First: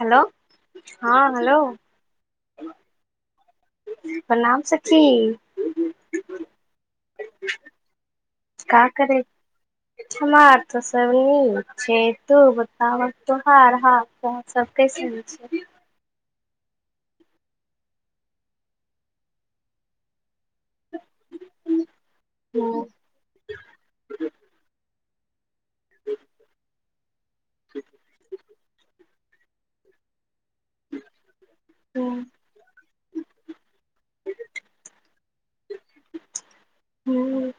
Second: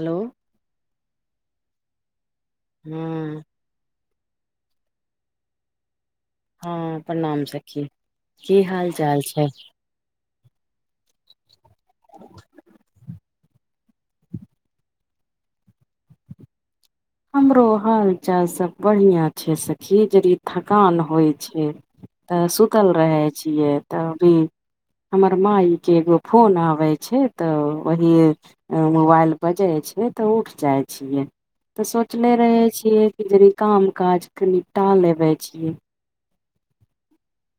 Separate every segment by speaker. Speaker 1: Hello हँ hello
Speaker 2: हूंम्म
Speaker 1: प्रणाम सखी
Speaker 2: हँ प्रणाम सखी की
Speaker 1: का
Speaker 2: हाल
Speaker 1: करै
Speaker 2: चाल छै
Speaker 1: हमार तऽ सब नीक छै तू बताब तोहार हाल सब कैसन छै
Speaker 2: हमरो हाल चाल सब बढ़ियाँ छै सखी जड़ी थकान होइ छै तऽ
Speaker 1: हूँ
Speaker 2: सुतल रहै छियै तऽभी हमर मााय के एगो फोन आबै छै तऽ वही मोबाइल बजै छै तऽ उठ जाइ छियै तऽ
Speaker 1: हूँ
Speaker 2: सोचले रहै छियै कि जनी काम काज क निपटा लेबै छियै
Speaker 1: हँ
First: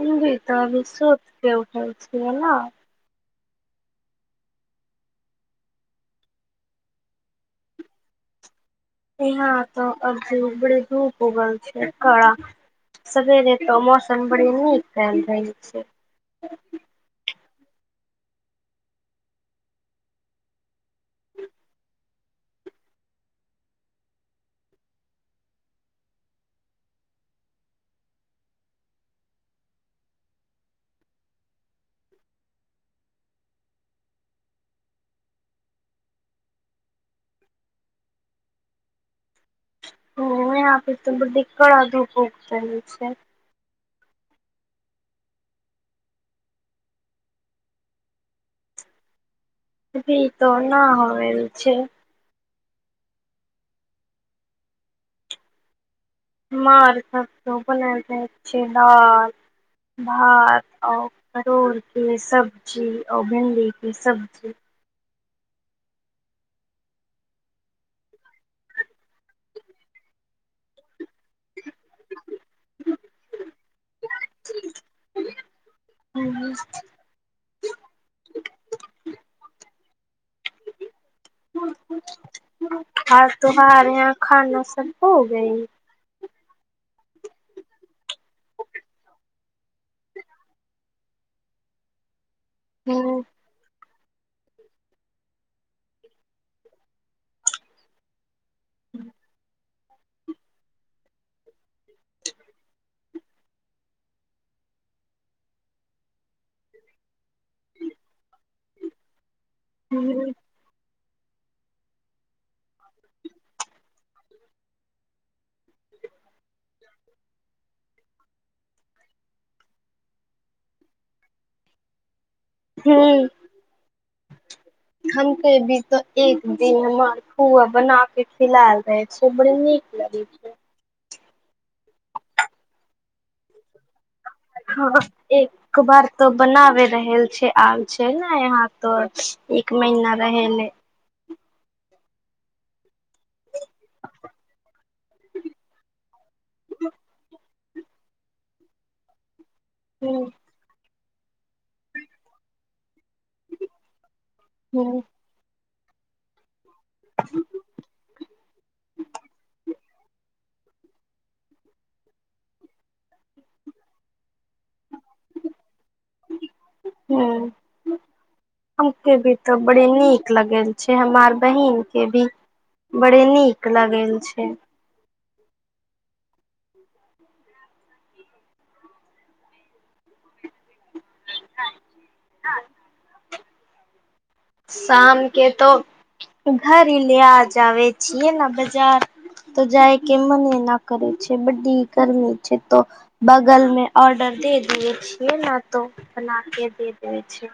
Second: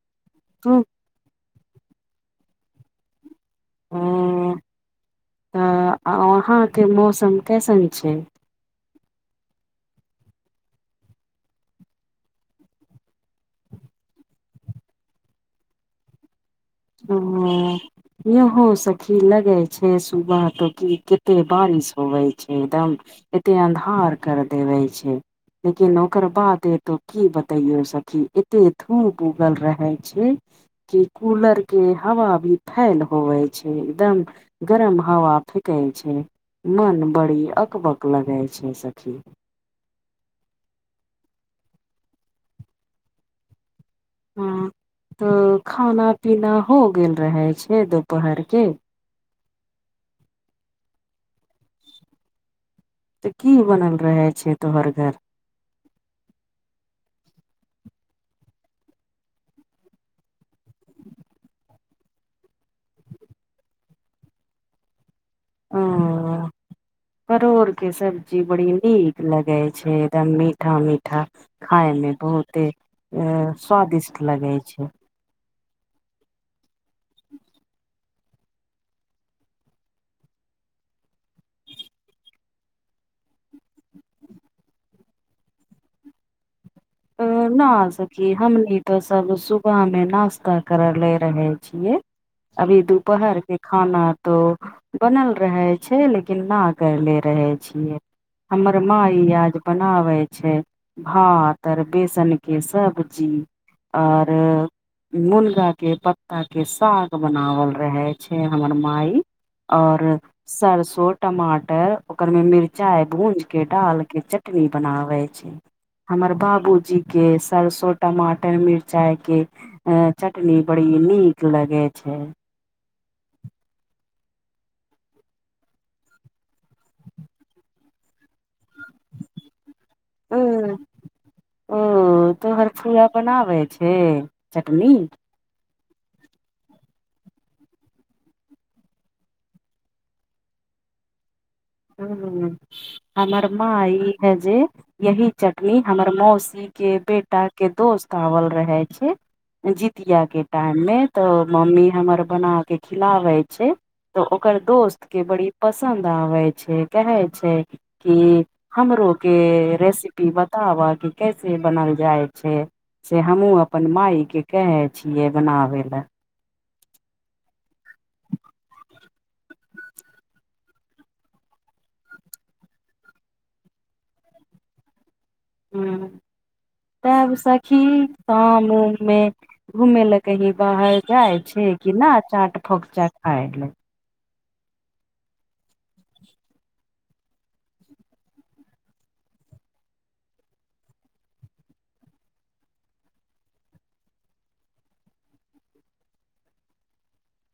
Speaker 1: भी तऽ
Speaker 2: ह
Speaker 1: अभी शत तऽ उठै छिये ना
Speaker 2: हँ तऽ वहाँके मौसम कैसन छै
Speaker 1: यहाँ तऽ अजी बड़ी धूप उगल छै काड़ा सेरेवे तऽ मौसम बड़ी नीक कमइ छै
Speaker 2: हँ यहो सखी लगे छै सुबह तो की कते बारिश होबै छै एकदम एते अन्धार कर देवे छै लेकिन ओकर बाद एतौ की बतैयो सखी एते धूप उगल रहे छै की कूलर के हवा भी फैल होवे छै एकदम गरम हवा फेकै छै मन बड़ी अकबक लगे छै सखी
Speaker 1: ओ तऽ बीडी कड़ा धूप उगतै कर छै
Speaker 2: हँ तऽ खाना पीना हो गेल रहै छै दुपहरके
Speaker 1: अभी तो न होल छै
Speaker 2: तऽ की बनल रहे छै तोहर घर
Speaker 1: हमर तऽ बनाल जाइ छिए दाल भात आ परोरके सब्जी आ भिंडीके सब्जी
Speaker 2: ओ परोर के सब्जी बड़ी नीक लगे छै एकदम मीठा मीठा खाायमे बहुते अ स्वादिष्ट लगैत छै
Speaker 1: हू [unintelligible] आर तोहार यहाँ खाना सब हो गेलै
Speaker 2: ना सखी हमनी ते सब सुबह मे नास्ता करे ले रहे छियै। अभी
Speaker 1: हूँ
Speaker 2: दुपहर के खाना तो बनल रहै छै लेकिन नऽ करले रहै छियै हमर माइ आज बनाबै छै भात आर बेसन के सब्जी आओर मुनगा के पत्ता के साग बनावल रहे छै हमर माइ आओर सरसों टमाटर ओकर मे मिरचाइ भूंज के डाल के चटनी बनावे छै हमर बाबूजी के सरसो टमाटर मिरचाइ के हँ चटनी बड़ी नीक लगे छै
Speaker 1: हूंम्म हम के भी तऽ एक दिन मार पुआ बना के खिलायल दैय छै ओ बड़ नीक लगे
Speaker 2: उंह ओ तोहर फुआ बनाबै छै चटनी
Speaker 1: हँ एक बार तऽ बनाबे रहल छै आल छै ने यहाँ तो एक महिना रहेले
Speaker 2: हूँ हूंम्म हमर माँ ई है जे यही चटनी हमर मौसी के बेटा के दोस्त आवल रहे छै जितिया
Speaker 1: हूँ
Speaker 2: के टाइम मे तऽ मम्मी हमर बना के खिलाबे छै तऽ ओकर
Speaker 1: हूँ
Speaker 2: दोस्त के बड़ी पसन्द आवै छै कहै छै कि हमरो के रेसपी बताबऽ की कैसे बनल जाइ छै से हमहुँ अपन माइके कहै छियै बनाबै लए
Speaker 1: हूंम्म के भी तऽ बड़ी नीक लगेल छै हमार बहिन के भी बड़े नीक लगेल छै
Speaker 2: हूंम्म तब सखी शाम उम मे घुमे लऽ कहीं बाहर जाइ छै कि न चाट फोकचा खाय ले
Speaker 1: शाम के तऽ घर ले आजबे छियै ने बजार तऽ जाइ के मने न करै छै बडी गर्मी छै तऽ बगल मे ऑर्डर दे दिये छियै ने तो बना के दे देे छै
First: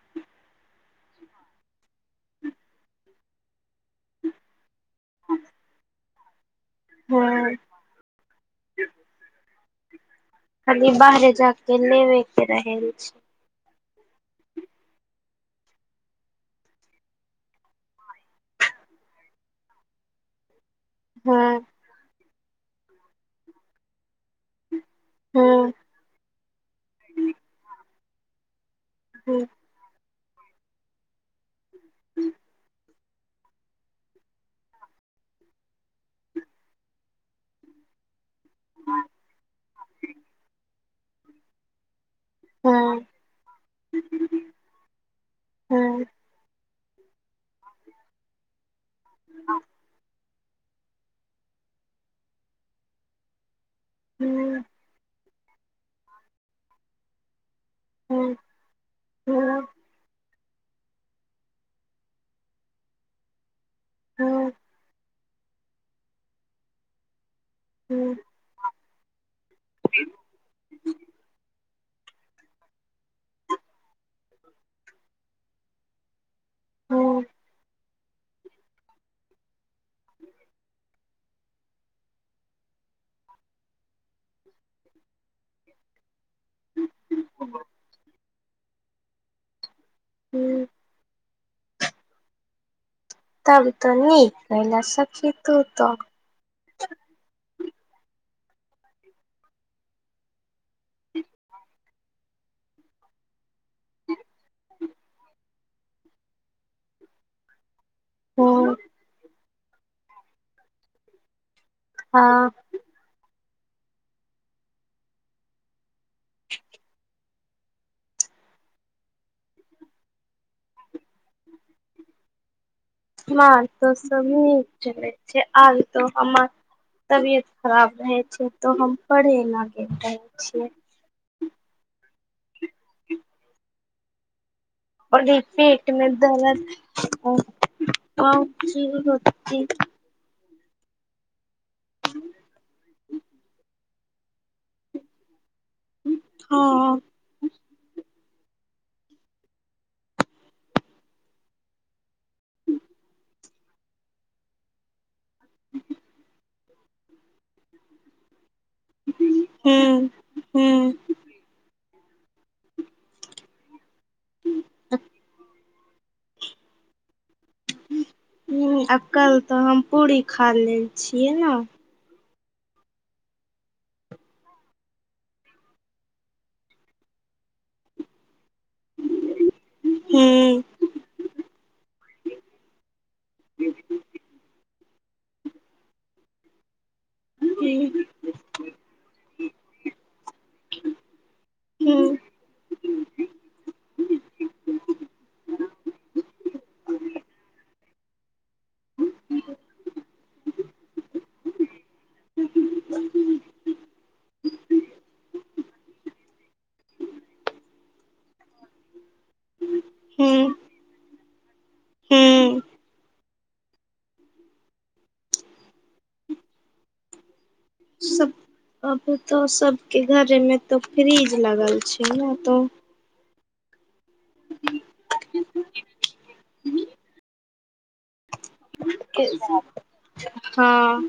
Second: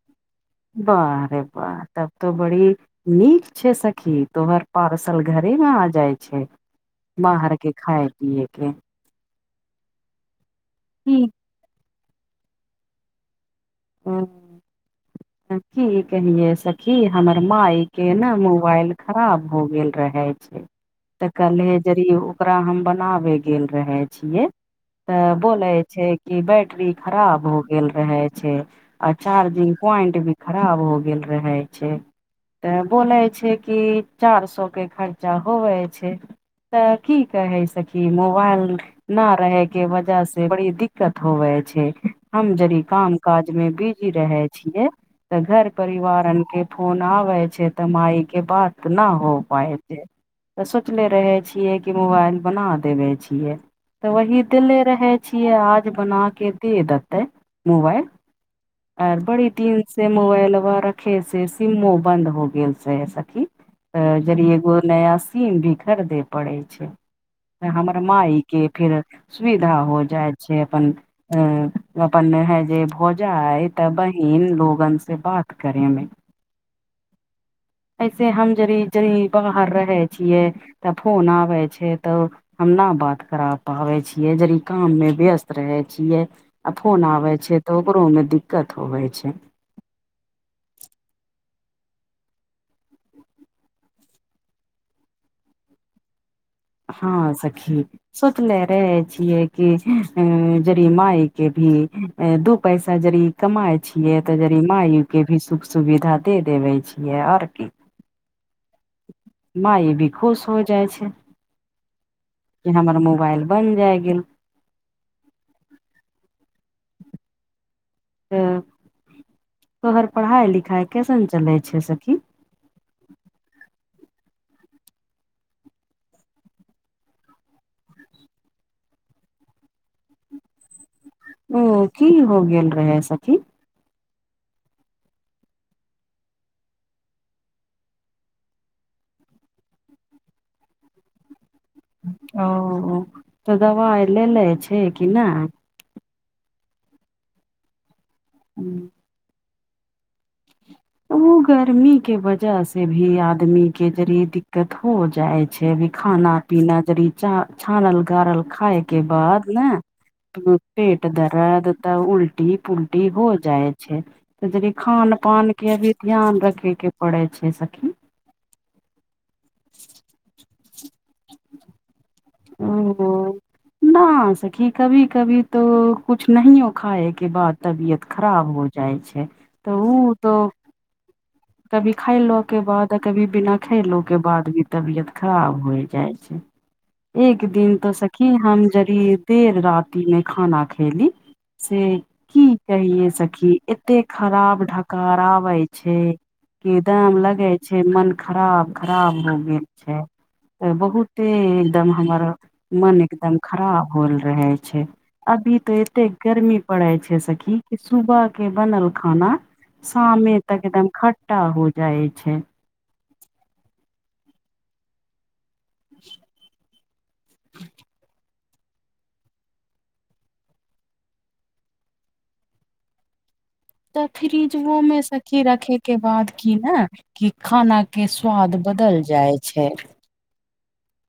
Speaker 2: बाह रे बाह तब तो बड़ी नीक छै सखी तोहर पार्सल घरे मे आ जाइ छै
Speaker 1: हँ
Speaker 2: बाहर के खाए पियए के
Speaker 1: खालि
Speaker 2: की
Speaker 1: बाहरे जाक के लेबे के रहै छै
Speaker 2: हँ की कहियै सखी हमर मााय के ने मोबाइल खराब हो गेल रहे छै तऽ
Speaker 1: हँ
Speaker 2: कलहे जड़ि ओकरा हम बनाबै गेल रहै छियै तऽ
Speaker 1: हँ
Speaker 2: बोले छै कि बैटरी खराब हो गेल रहे छै आ
Speaker 1: हँ
Speaker 2: चार्जिंग प्वाइंट भी खराब हो गेल रहै छै तब बोले छै कि चार सौ के खर्चा होवे छै तऽ की कहै सखी कि मोबाइल न रहे के वजह से बड़ी दिक्कत होवे छै हम यदि
Speaker 1: हँ
Speaker 2: काम काज मे बिजी रहे छियै तऽ घर
Speaker 1: हँ
Speaker 2: परिवारन के फोन आवै छै तऽ माइ के बात न हो पाय छै तऽ सोचले रहे छियै कि मोबाइल बना देवे छियै तऽ वही
Speaker 1: हँ
Speaker 2: देले रहै छियै आज बनाके दे देतै मोबाइल
Speaker 1: हँ
Speaker 2: बड़ी
Speaker 1: हँ
Speaker 2: से मोबाइला रखे से सिमो बंद हो गेल रहे छै सखी तऽ जड़ि
Speaker 1: हँ
Speaker 2: एगो नया सीम भी खरीदे पड़े छै तऽ हमर
Speaker 1: हँ
Speaker 2: माइ के फिर सुविधा हो जाइत छै अपन ऐं अपन नेहै जे भौजाय तऽ बहिन लोगन से बात करे मे
Speaker 1: हँ
Speaker 2: ऐसे हम जरी जरी बाहर रहे छियै तऽ फोन आबे छै तऽ हम नहि बात करा पाबै छियै जरी काममे व्यस्त रहै छियै आ फोन आबे छै तऽ ओकरोमे दिक्कत होबे छै
Speaker 1: हूँ तब तऽ नीक कयलो सखि तू
Speaker 2: हँ सखी सोचले रहे छियै कि अ जड़ माय के भी दू पैसा जड़ कमाय छियै तऽ जड़ि माय के भी सुख सुविधा दे देवे छियै आओर की
Speaker 1: हँ
Speaker 2: म ई भी खुश होय जाय छै
Speaker 1: हाँ
Speaker 2: कि हमर मोबाइल बन जाय गेल
Speaker 1: [unintelligible]
Speaker 2: तऽ तोहर पढ़ाइ लिखाइ कैसन चलै छै सखी
Speaker 1: हमर तऽ सब नीक चलैत छै आर तऽ हमर तबियत खराब रहै छै तऽ हम पढ़े ल रहै छियै
Speaker 2: उ की हो गेल रहै सखी
Speaker 1: पी पेट मे दर्द क ची हो
Speaker 2: ओ तऽ दबाइ लेे छै कि नहि
Speaker 1: हँ
Speaker 2: हूँ ओ गर्मी के वजह से भी आदमी के जरे द के हो जाइ छै अभी खाना पीना जदि छानल गारल खाय के बाद ने
Speaker 1: हूँ हूँ
Speaker 2: पेट दर्द तऽ उल्टी पुलटी हो जाए खान पान के भी ध्यान रखे के पड़े छै सखी
Speaker 1: कल तऽ हम पूरी खा लेले छियै ने
Speaker 2: ओ हो ना सखी कभी कभी तो कुछ नहि यो खाए के बाद तबीयत खराब हो जाए जाय छै तऽ ओ तऽ
Speaker 1: हूँ
Speaker 2: कभी खायलो के बाद आ कभी बिना खयलो के बाद भी तबियत खराब हो जाय छै
Speaker 1: [unintelligible]
Speaker 2: एक दिन तो सखी हम जड़ि देर राति मे खाना खयली से
Speaker 1: हूँ
Speaker 2: की कहिेयै सखी एते खराब ढकार आबै छै के दाम लगे छै मन खराब खराब हो गेल छै बहुते एकदम हमर मन एकदम खराब होल रहे छै अभी तो एते गर्मी पड़े छै सखी की सुबह के बनल खाना शामे
Speaker 1: हूँ
Speaker 2: तक एकदम खट्टा हो जाय छै
Speaker 1: हूँ
Speaker 2: [unintelligible]
Speaker 1: सब अभी तो सबके घरे मे तो फ्रिज लगल छै ने तो
Speaker 2: तऽ फ्रिजो में सखी रखे के बाद की ने कि खाना के स्वाद बदल जाय छै
Speaker 1: हाँ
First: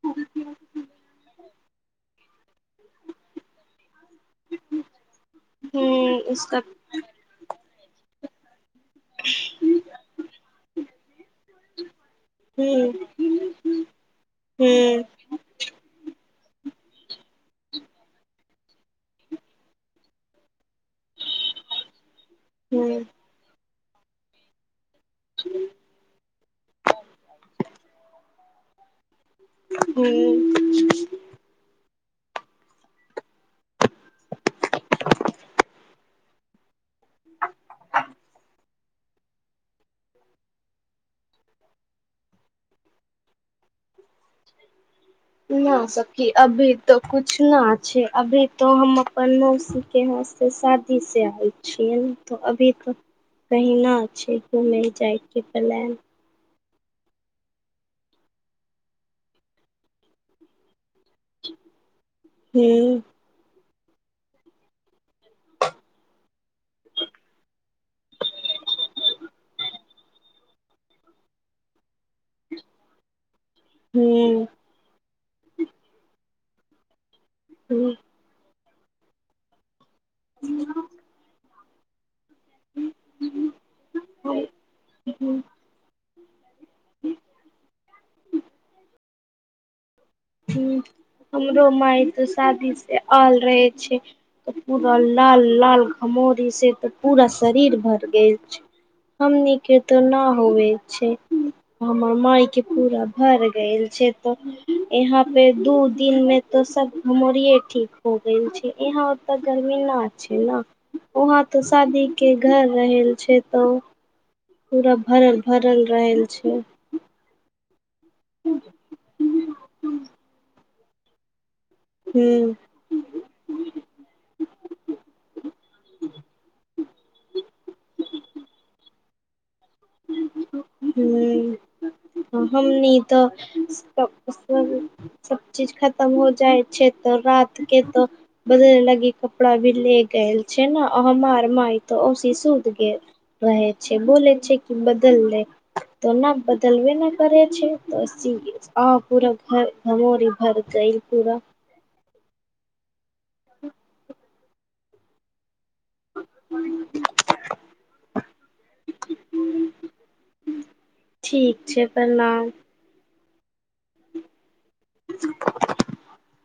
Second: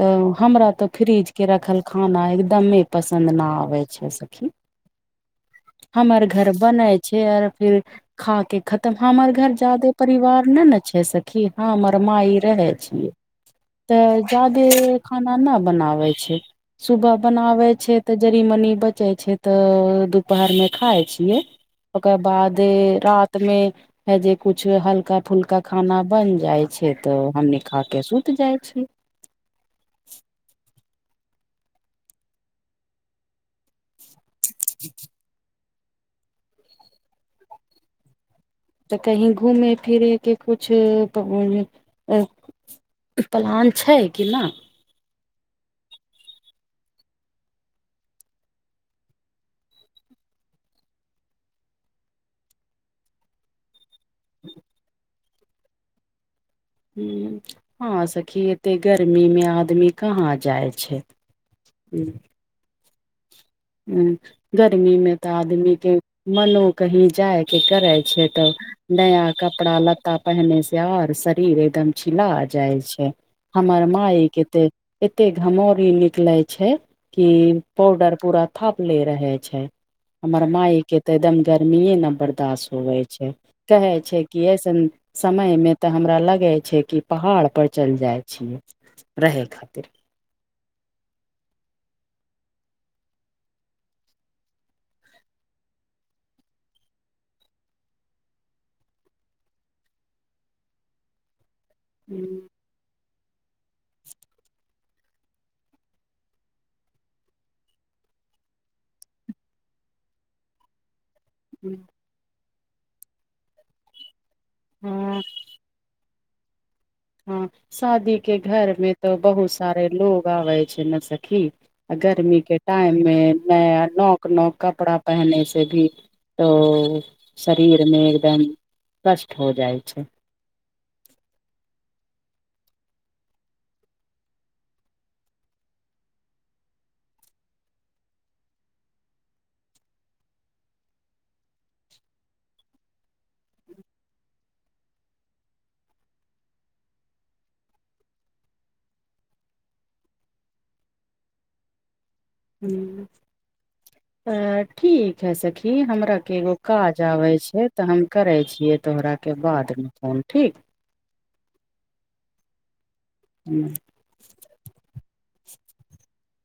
Speaker 2: तऽ हमरा तऽ फ्रीजके रखल खाना एकदमे पसन्द नहि आबैत छै सखी
Speaker 1: हूँ
Speaker 2: हमर घर
Speaker 1: इसका
Speaker 2: बन छै आर फिर खा के खतम हमर घर जादे परिवार नहि न छै सखी हम आओर माय रहे
Speaker 1: हूँ
Speaker 2: छियै तऽ जादे
Speaker 1: हूँ
Speaker 2: खाना नहि बनाबै छै सुबह बनाबे छै तऽ जरी मनी बचे छै तऽ दु पहर में खाय छियै ओकर बाद
Speaker 1: हूँ
Speaker 2: रात में हे जे कुछ हल्क हलका फुल्का खाना बन जाय छै तऽ हमनी खा के सुति जाय छै
Speaker 1: हू
Speaker 2: [unintelligible] तऽ कहीं घूमे फिरे के कुछ प्लान छै कि नहि
Speaker 1: [unintelligible] न सखि अभी तो कुछ ना छै अभी तो हम अपन के यहा से शादी से आयल छियै त अभी त कहीना छै घूमे जाइके प्लान
Speaker 2: ह हँ सखी एते गर्मी मे आदमी कहाँ जाइ छै ह्म
Speaker 1: हू
Speaker 2: गर्मी मे तऽ आदमीके मनो कही जायके करै छै तऽ नया कपड़ा लत्ता पहने से आर शरीर एकदम छिला जाइ छै हमर माय
Speaker 1: हूँ
Speaker 2: केते एते घमौरी निकले छै कि
Speaker 1: हूँ
Speaker 2: पाउडर पूरा थप ले रहे छै हमर माय के ते एकदम गर्मीे ने बड़ दाश हुवे छै कहे छै कि ऐसन
Speaker 1: हूँ
Speaker 2: समय में ते हमरा लगे छै छै कि पहाड़ पर चलि जाय छियऐ रहै खातिर
Speaker 1: ह हमरो माय तऽ शादी से आल रहै छै तऽ पूरा लाल लाल घमोरी से तऽ पूरा शरीर भर गेल छै हमनी के तो न होवे छै हमर मायके पूरा भर गेल छै तऽ यहा पे दू दिन में तो सब घमोरिये ठीक हो गेल छै यहा ताे गर्मी न वहाँ तऽ शादी के घर रहल छै तऽ पूरा
Speaker 2: हँ
Speaker 1: भरल भरल रहल छै
Speaker 2: हँ शादी के घर मे तऽ बहुत सारे लोग आबे छै न सखी गर्मी
Speaker 1: ह
Speaker 2: के टाइम मे नया नोक नोक कपड़ा पहने से भी ओ तऽ शरीर मे एकदम कष्ट हो जाय छै
Speaker 1: ह हमनी तऽ सब चीज खत्म हो जायछै तऽ रात के तऽ बदल लगी कपड़ा भी ल क एल छै ने हमार माय त औशी सुत गेल रहे छै बोलै छै कि बदल लेब त न बदलबे नहि करे छै आ पूरा घर घमोरी भर गइल पूरा
Speaker 2: हूँ
Speaker 1: ह
Speaker 2: अ ठीक हय सखी हमरा के एगो काज आबे छै तऽ हम करे छियै तोहरा के बादमे फोन ठीक
Speaker 1: ठीक छै प्रणाम
Speaker 2: हूँ
Speaker 1: [unintelligible]